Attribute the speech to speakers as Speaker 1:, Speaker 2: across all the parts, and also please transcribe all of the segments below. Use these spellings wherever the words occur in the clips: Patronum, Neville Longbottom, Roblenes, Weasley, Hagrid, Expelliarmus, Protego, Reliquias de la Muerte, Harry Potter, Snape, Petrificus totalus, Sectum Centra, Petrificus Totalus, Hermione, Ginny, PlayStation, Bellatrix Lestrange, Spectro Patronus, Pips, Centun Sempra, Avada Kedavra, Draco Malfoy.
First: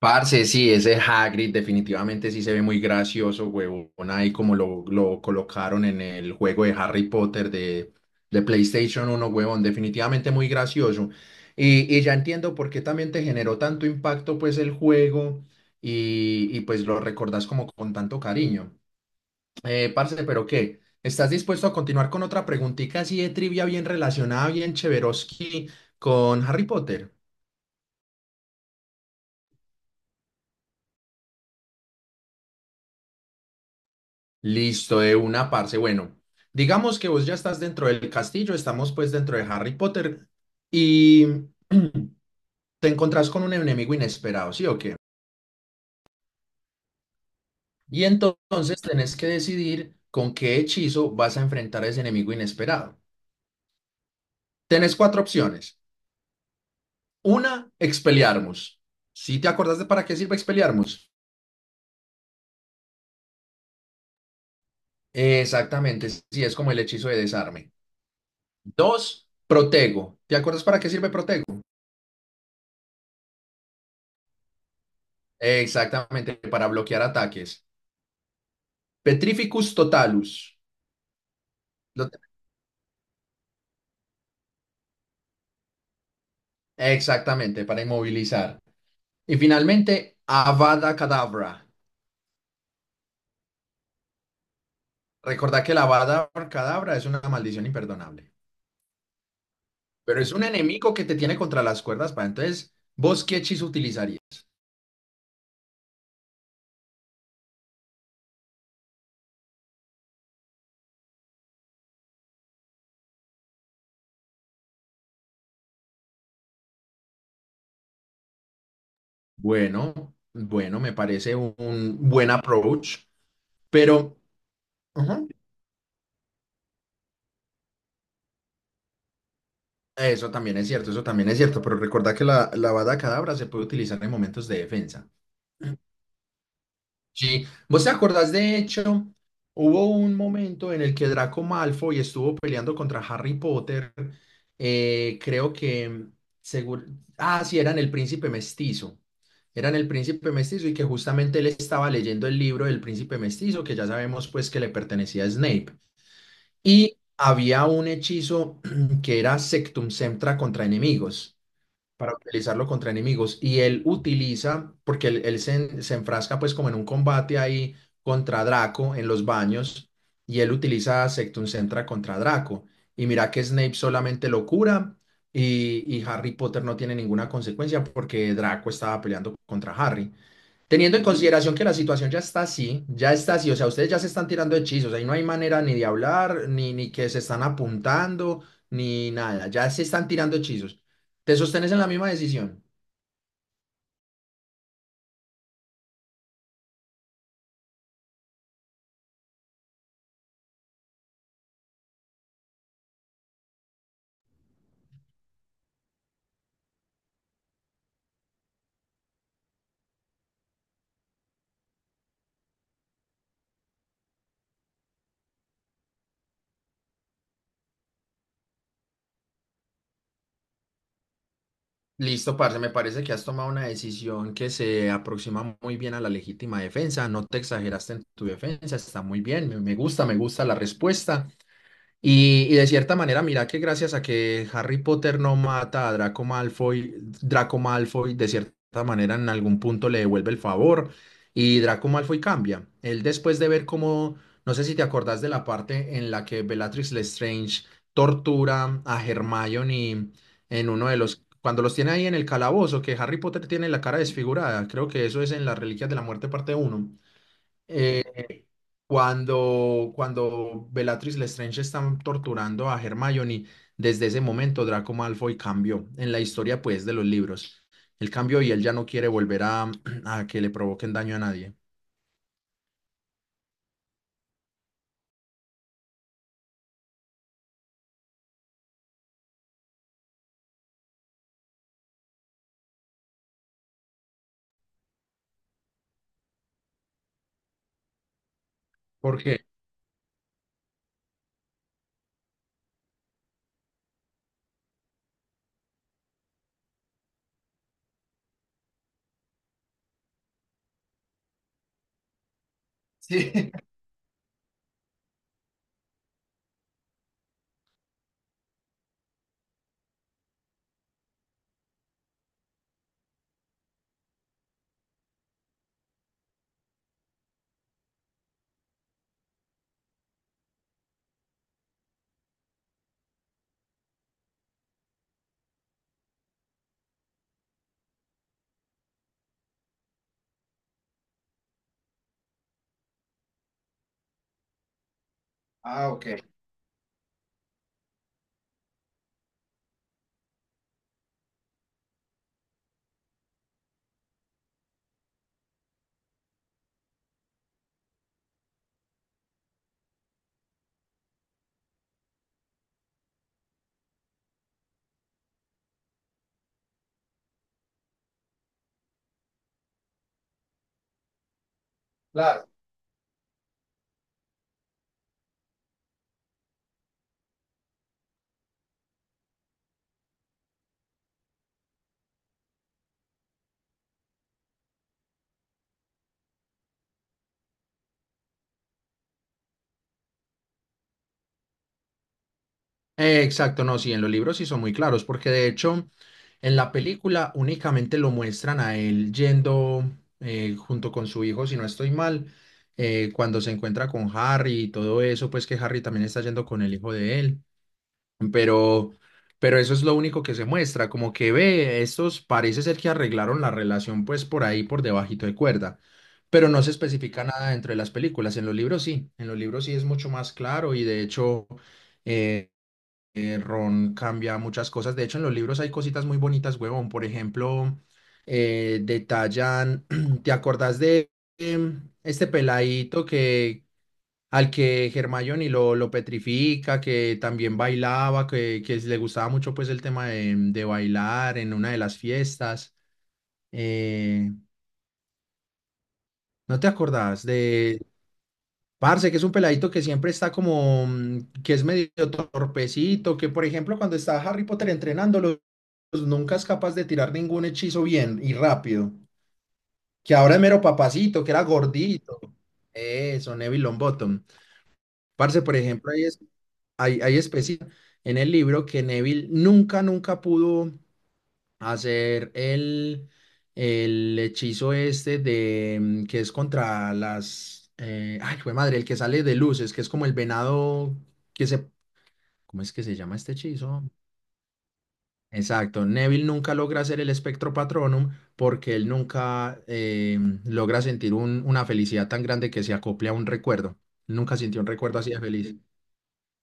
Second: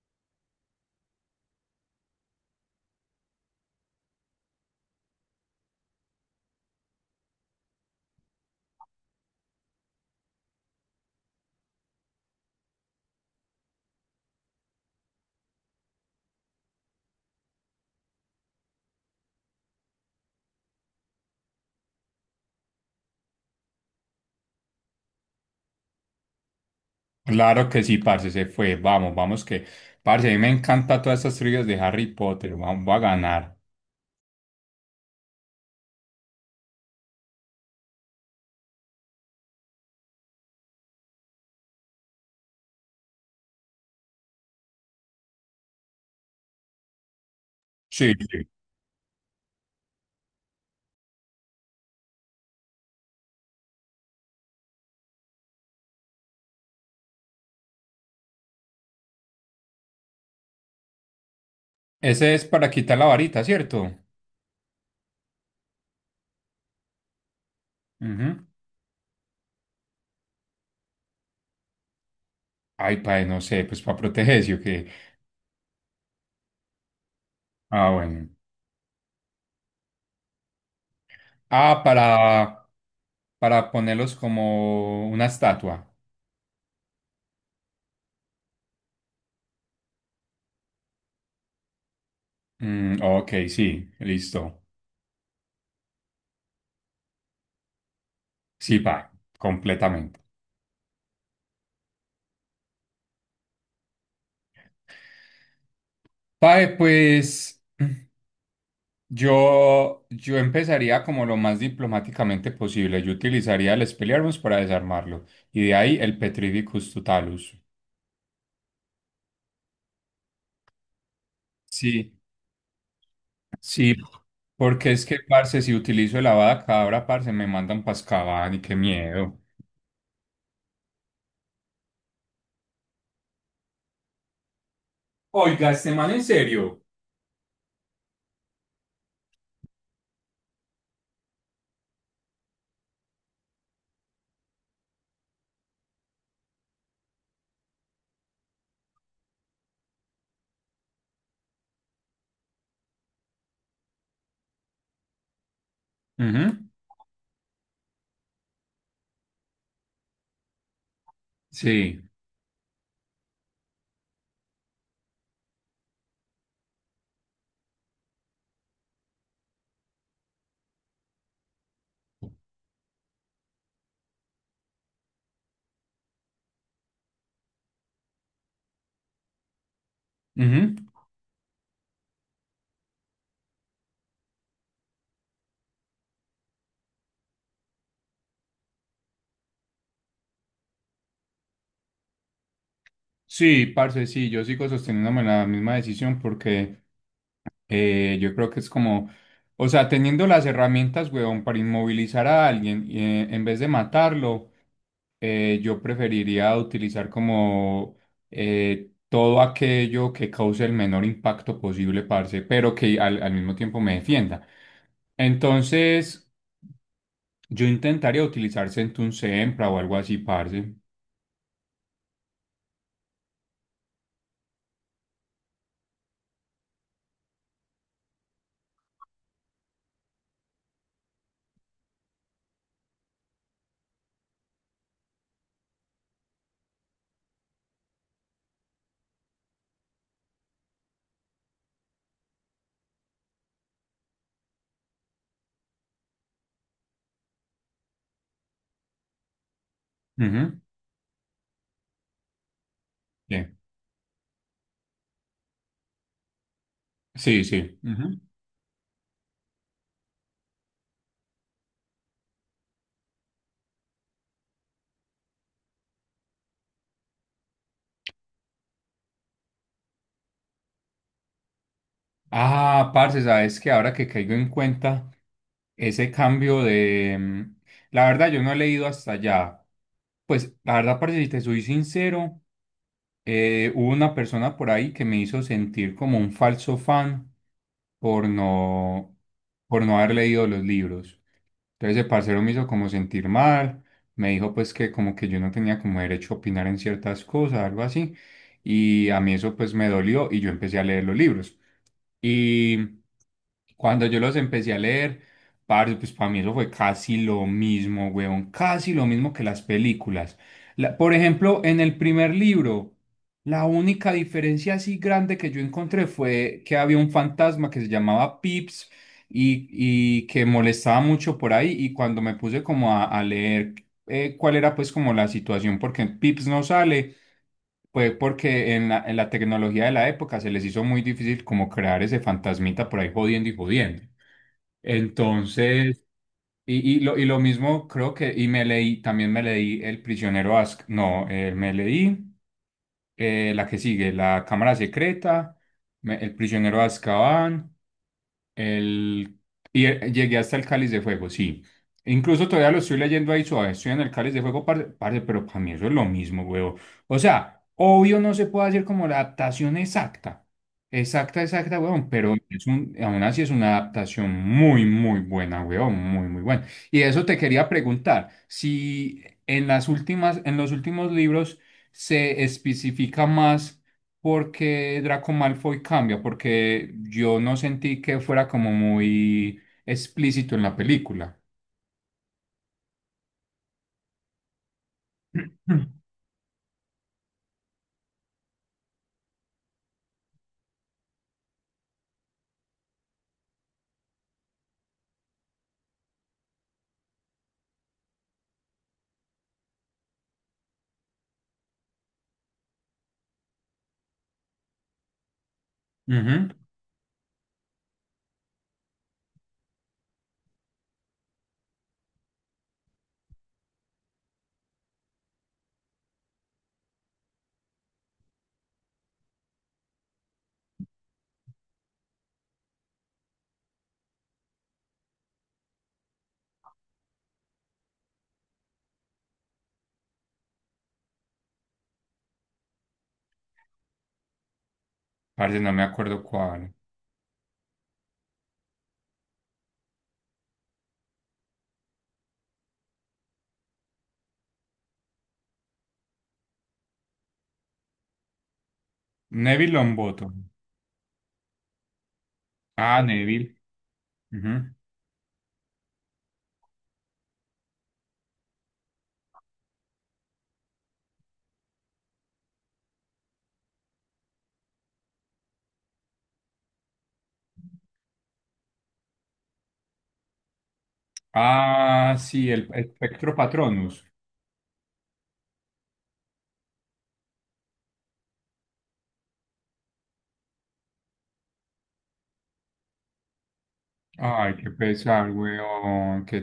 Speaker 1: Parce, sí, ese Hagrid definitivamente sí se ve muy gracioso, huevón, ahí como lo colocaron en el juego de Harry Potter de PlayStation uno huevón, definitivamente muy gracioso. Y ya entiendo por qué también te generó tanto impacto pues el juego pues lo recordás como con tanto cariño. Parce, ¿pero qué? ¿Estás dispuesto a continuar con otra preguntita así de trivia bien relacionada, bien cheveroski con Harry Potter?
Speaker 2: Claro que sí, parce, se fue. Vamos, vamos que. Parce, a mí me encanta todas estas trivias de Harry Potter. Vamos, va a ganar.
Speaker 1: Listo, de una parce. Bueno, digamos que vos ya estás dentro del castillo, estamos pues dentro de Harry Potter y te encontrás con un enemigo inesperado, ¿sí o qué? Y
Speaker 2: Sí, sí.
Speaker 1: entonces tenés que decidir con qué hechizo vas a enfrentar a ese enemigo inesperado. Tenés cuatro opciones. Una, Expelliarmus. ¿Sí te acordás de para qué sirve Expelliarmus?
Speaker 2: Ese es para quitar la varita, ¿cierto?
Speaker 1: Exactamente, sí, es como el hechizo de desarme.
Speaker 2: Ujú.
Speaker 1: Dos, Protego. ¿Te acuerdas para qué sirve Protego?
Speaker 2: Ay, padre, no sé, pues para protegerse o qué.
Speaker 1: Exactamente, para bloquear ataques.
Speaker 2: Ah, bueno.
Speaker 1: Petrificus totalus.
Speaker 2: Ah,
Speaker 1: Lo te-
Speaker 2: para, para ponerlos como una estatua.
Speaker 1: Exactamente, para inmovilizar. Y finalmente, Avada Kedavra.
Speaker 2: Ok, sí, listo.
Speaker 1: Recordad que la Avada Kedavra es una maldición imperdonable,
Speaker 2: Sí, pa, completamente.
Speaker 1: pero es un enemigo que te tiene contra las cuerdas. Para entonces, ¿vos qué hechizo utilizarías?
Speaker 2: Pae, pues. Yo empezaría como lo más diplomáticamente posible. Yo utilizaría el Expelliarmus para desarmarlo y de ahí el Petrificus Totalus.
Speaker 1: Bueno, bueno, me parece un
Speaker 2: Sí,
Speaker 1: buen approach,
Speaker 2: sí.
Speaker 1: pero
Speaker 2: Porque es que,
Speaker 1: ujú,
Speaker 2: parce, si utilizo el Avada Kedavra, parce, me mandan pascaban y qué miedo.
Speaker 1: eso también es cierto, eso también es cierto. Pero recuerda que la Avada Kedavra se puede utilizar en momentos de defensa.
Speaker 2: Oiga, este man en serio.
Speaker 1: Sí, ¿vos te acordás de hecho? Hubo un momento en el que Draco Malfoy estuvo peleando contra Harry Potter, creo que, seguro, ah, sí, eran el príncipe mestizo, eran el príncipe mestizo y que justamente él estaba leyendo el libro del príncipe mestizo, que ya sabemos pues que le pertenecía a Snape,
Speaker 2: Ujú.
Speaker 1: y había un hechizo que era Sectum Centra contra enemigos
Speaker 2: Sí,
Speaker 1: para utilizarlo contra enemigos. Y él utiliza, porque se enfrasca pues como en un combate ahí contra Draco en los baños, y él utiliza Sectum Centra contra Draco. Y mira que Snape solamente lo cura y Harry Potter no tiene ninguna consecuencia porque Draco estaba peleando contra Harry.
Speaker 2: ujú.
Speaker 1: Teniendo en consideración que la situación ya está así, o sea, ustedes ya se están tirando hechizos, ahí no hay manera ni de hablar, ni que se están apuntando, ni nada, ya se están tirando hechizos. ¿Te sostenes en la misma decisión?
Speaker 2: Sí, parce, sí, yo sigo sosteniéndome la misma decisión porque yo creo que es o sea, teniendo las herramientas, weón, para inmovilizar a alguien, en vez de matarlo, yo preferiría utilizar como todo aquello que cause el menor impacto posible, parce, pero que al mismo tiempo me defienda. Entonces, yo intentaría utilizar Centun Sempra o algo así, parce.
Speaker 1: Listo, parce, me parece que has tomado una decisión que se aproxima muy bien a la legítima defensa, no te exageraste en tu defensa, está muy bien, me gusta, me gusta la respuesta. Y de cierta manera, mira que gracias a que Harry Potter no mata a Draco Malfoy, Draco Malfoy de cierta manera en algún punto le devuelve el favor y Draco Malfoy cambia. Él después de ver cómo, no sé si te acordás de la parte en la que Bellatrix Lestrange tortura a Hermione
Speaker 2: Ujú,
Speaker 1: en uno de los, cuando los tiene ahí en el calabozo, que Harry Potter
Speaker 2: bien.
Speaker 1: tiene la cara desfigurada, creo que eso es en las Reliquias de la Muerte parte uno
Speaker 2: Sí, sí.
Speaker 1: cuando Bellatrix Lestrange están torturando a Hermione, desde ese momento Draco Malfoy cambió en la historia pues de los libros. Él cambió y él ya no quiere volver a que le provoquen daño a nadie.
Speaker 2: Ah, parce, sabes que ahora que caigo en cuenta ese cambio de. La verdad, yo no he leído hasta allá. Pues la verdad, parce, si te soy sincero, hubo una persona por ahí que me hizo sentir como un falso fan por
Speaker 1: ¿Por qué?
Speaker 2: por no haber leído los libros. Entonces el parcero me hizo como sentir mal, me dijo pues que como que yo no tenía como derecho a opinar en ciertas cosas, algo así. Y a mí eso pues me dolió y yo empecé a leer los libros. Y
Speaker 1: Sí.
Speaker 2: cuando yo los empecé a leer, parce, pues para mí eso fue casi lo mismo, weón, casi lo mismo que las películas. Por ejemplo, en el primer libro, la única diferencia así grande que yo encontré fue que había un fantasma que se llamaba Pips y, y que molestaba mucho por ahí y cuando me puse como a leer cuál era pues como la situación, porque Pips no sale, pues porque en en la tecnología de la época se les hizo muy difícil como crear ese fantasmita por ahí jodiendo y jodiendo.
Speaker 1: Ah,
Speaker 2: Entonces,
Speaker 1: ok.
Speaker 2: y lo mismo creo que, y me leí, también me leí El prisionero Ask, no, me leí la que sigue, La cámara secreta, El prisionero de Azkaban. El, y llegué hasta el Cáliz de Fuego, sí. Incluso todavía lo estoy leyendo ahí suave. Estoy en el Cáliz de Fuego, parce, pero para mí eso es lo mismo, huevo. O sea, obvio no se puede hacer como la adaptación exacta. Exacta, exacta, huevón. Pero
Speaker 1: Claro.
Speaker 2: es un, aún así es una adaptación muy, muy buena, huevón. Muy, muy buena. Y eso te quería preguntar. Si en las últimas, en los últimos libros se especifica más porque Draco Malfoy cambia, porque yo no sentí que fuera como muy explícito en la película.
Speaker 1: Exacto, no, sí, en los libros sí son muy claros, porque de
Speaker 2: Mm.
Speaker 1: hecho en la película únicamente lo muestran a él yendo junto con su hijo, si no estoy mal, cuando se encuentra con Harry y todo eso, pues que Harry también está yendo con el hijo de él, pero, pero eso es lo único que se muestra, como que ve, estos parece ser que arreglaron la relación pues por ahí, por debajito de cuerda,
Speaker 2: Ujú.
Speaker 1: pero no se especifica nada dentro de las películas, en los libros sí, en los libros sí es mucho más claro y de hecho... eh, Ron cambia muchas cosas. De hecho, en los libros hay cositas muy bonitas, huevón. Por ejemplo, detallan, ¿te acordás de este peladito que al que Hermione lo petrifica, que también bailaba, que le gustaba mucho pues el tema de bailar en una de las fiestas? Eh,
Speaker 2: Parce, no me acuerdo
Speaker 1: ¿No te
Speaker 2: cuál.
Speaker 1: acordás de Parce, que es un peladito que siempre está como, mm, que es medio torpecito, que por ejemplo cuando está Harry Potter entrenándolo, pues, nunca es capaz de tirar ningún hechizo bien y rápido.
Speaker 2: Neville
Speaker 1: Que ahora es
Speaker 2: Longbottom.
Speaker 1: mero papacito, que era gordito.
Speaker 2: Ah,
Speaker 1: Eso,
Speaker 2: Neville.
Speaker 1: Neville Longbottom.
Speaker 2: Ujú.
Speaker 1: Parce, por ejemplo, hay, hay especies en el libro que Neville nunca, nunca pudo hacer el hechizo este de mm, que es contra las ay, jue madre, el que sale de luces, que es como el venado que se
Speaker 2: Ah, sí,
Speaker 1: ¿cómo es que
Speaker 2: el
Speaker 1: se llama este
Speaker 2: Spectro
Speaker 1: hechizo?
Speaker 2: Patronus.
Speaker 1: Exacto, Neville nunca logra hacer el espectro patronum porque él nunca logra sentir una felicidad tan grande que se acople a un recuerdo. Nunca
Speaker 2: Ay,
Speaker 1: sintió un
Speaker 2: qué
Speaker 1: recuerdo así de
Speaker 2: pesar,
Speaker 1: feliz.
Speaker 2: weón, qué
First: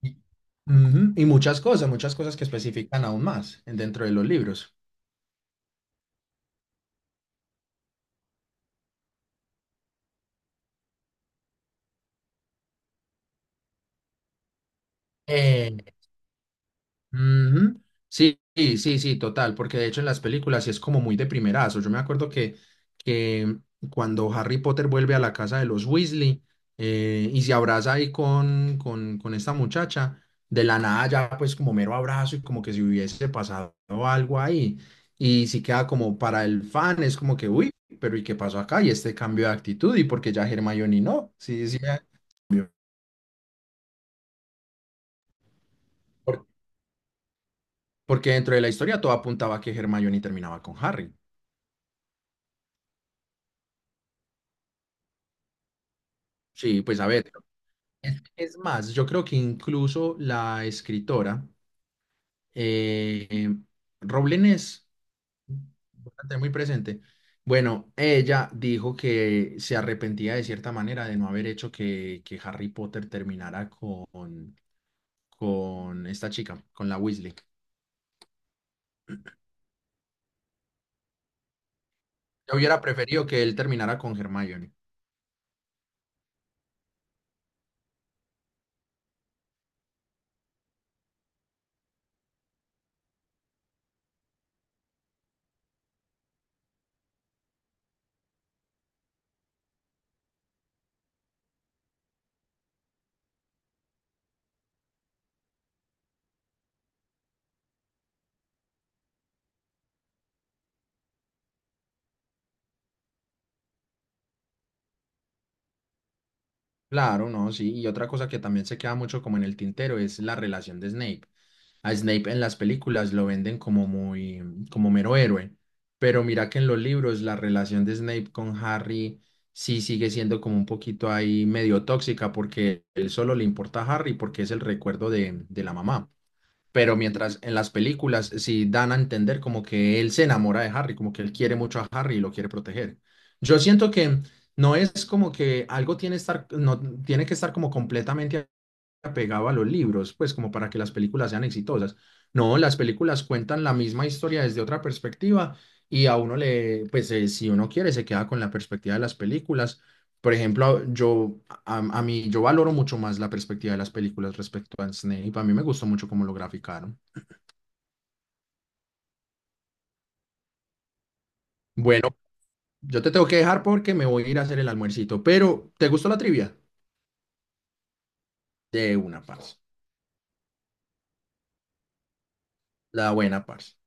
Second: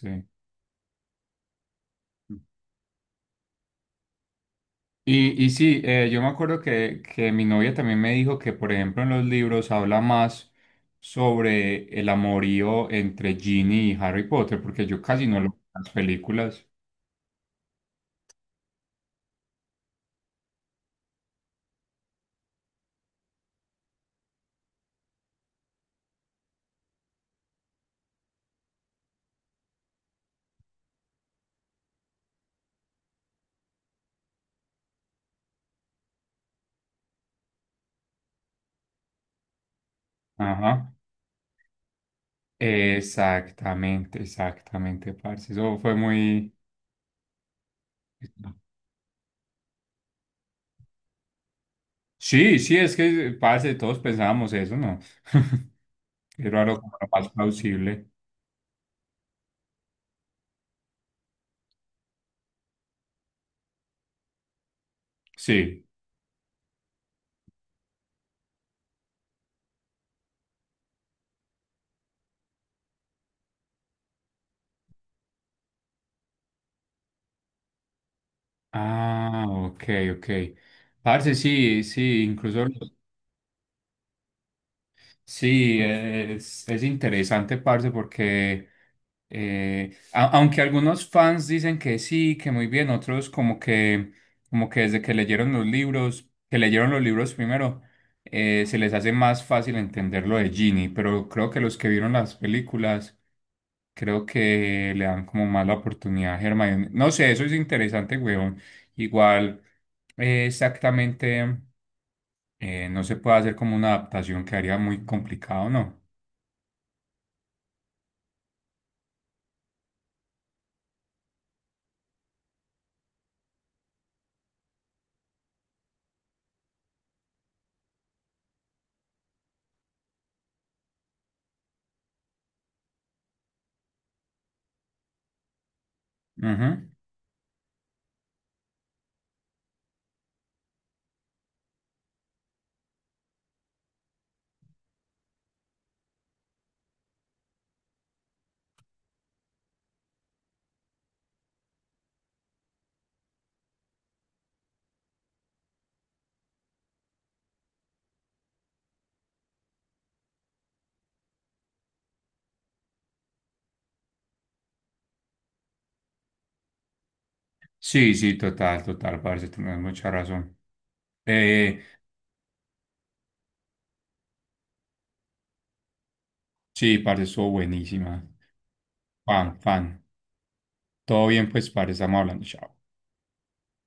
Speaker 1: Y, ujú, y muchas cosas que especifican aún más dentro de los libros.
Speaker 2: Y sí, yo me acuerdo que mi novia también me dijo que, por ejemplo, en los libros habla más sobre el amorío entre Ginny y Harry Potter, porque yo casi no lo veo en las películas.
Speaker 1: Ujú. Sí, sí, sí, sí, total, porque de hecho en las películas sí es como muy de primerazo. Yo me acuerdo que cuando Harry Potter vuelve a la casa de los Weasley y se abraza ahí con esta muchacha, de la nada ya pues como mero abrazo y como que si hubiese pasado algo ahí. Y sí queda como para el fan, es como que, uy, pero ¿y qué pasó acá? Y este cambio de actitud y porque ya
Speaker 2: Ajá.
Speaker 1: Hermione no, sí, sí, eh,
Speaker 2: Exactamente, exactamente, parce. Eso fue
Speaker 1: por-
Speaker 2: muy...
Speaker 1: porque dentro de la historia todo apuntaba a que Hermione terminaba con Harry.
Speaker 2: Sí, sí, es que, parce, todos pensábamos eso, ¿no? Era lo
Speaker 1: Sí,
Speaker 2: como
Speaker 1: pues a
Speaker 2: lo más
Speaker 1: ver,
Speaker 2: plausible.
Speaker 1: es más, yo creo que incluso la escritora, eh, eh, Roblenes,
Speaker 2: Sí.
Speaker 1: voy a tener muy presente, bueno, ella dijo que se arrepentía de cierta manera de no haber hecho que Harry Potter terminara con esta chica, con la Weasley.
Speaker 2: Ah, ok, ok. Parce, sí, sí,
Speaker 1: Yo
Speaker 2: incluso...
Speaker 1: hubiera preferido que él terminara con Hermione.
Speaker 2: Sí, es interesante, parce, porque aunque algunos fans dicen que sí, que muy bien, otros como como que desde que leyeron los libros, que leyeron los libros primero, se les hace más fácil entender lo de Ginny, pero creo que los que vieron las películas, creo que le dan como más la oportunidad a Hermione. No sé, eso es interesante, weón. Igual, exactamente, no se puede hacer como una adaptación que haría muy complicado, ¿no?
Speaker 1: Claro, no, sí. Y otra cosa que también se queda mucho como en el tintero es la relación de Snape. A Snape en las películas lo venden como muy, como mero héroe, pero mira que en los libros la relación de Snape con Harry sí sigue siendo como un poquito ahí medio tóxica porque él solo le importa a Harry porque es el recuerdo de la mamá.
Speaker 2: Ujú.
Speaker 1: Pero mientras en las películas sí dan a entender como que él se enamora de Harry, como que él quiere mucho a Harry y lo quiere proteger. Yo siento que no es como que algo tiene estar, no tiene que estar como completamente apegado a los libros, pues como para que las películas sean exitosas. No, las películas cuentan la misma historia desde otra perspectiva y a uno le, pues si uno quiere, se queda con la perspectiva de las películas. Por ejemplo, a mí, yo valoro mucho más la perspectiva de las películas respecto a Snape. A mí me gustó mucho cómo lo graficaron.
Speaker 2: Sí, sí, total, total, parce, tenés mucha razón. Eh,
Speaker 1: Bueno, yo te tengo que dejar porque me voy a ir a hacer el almuercito, pero ¿te gustó la trivia?
Speaker 2: sí, parce, estuvo buenísima.
Speaker 1: De una, parce.
Speaker 2: Fan, fan. Todo bien, pues, parce, estamos hablando. Chao.
Speaker 1: La buena, parce.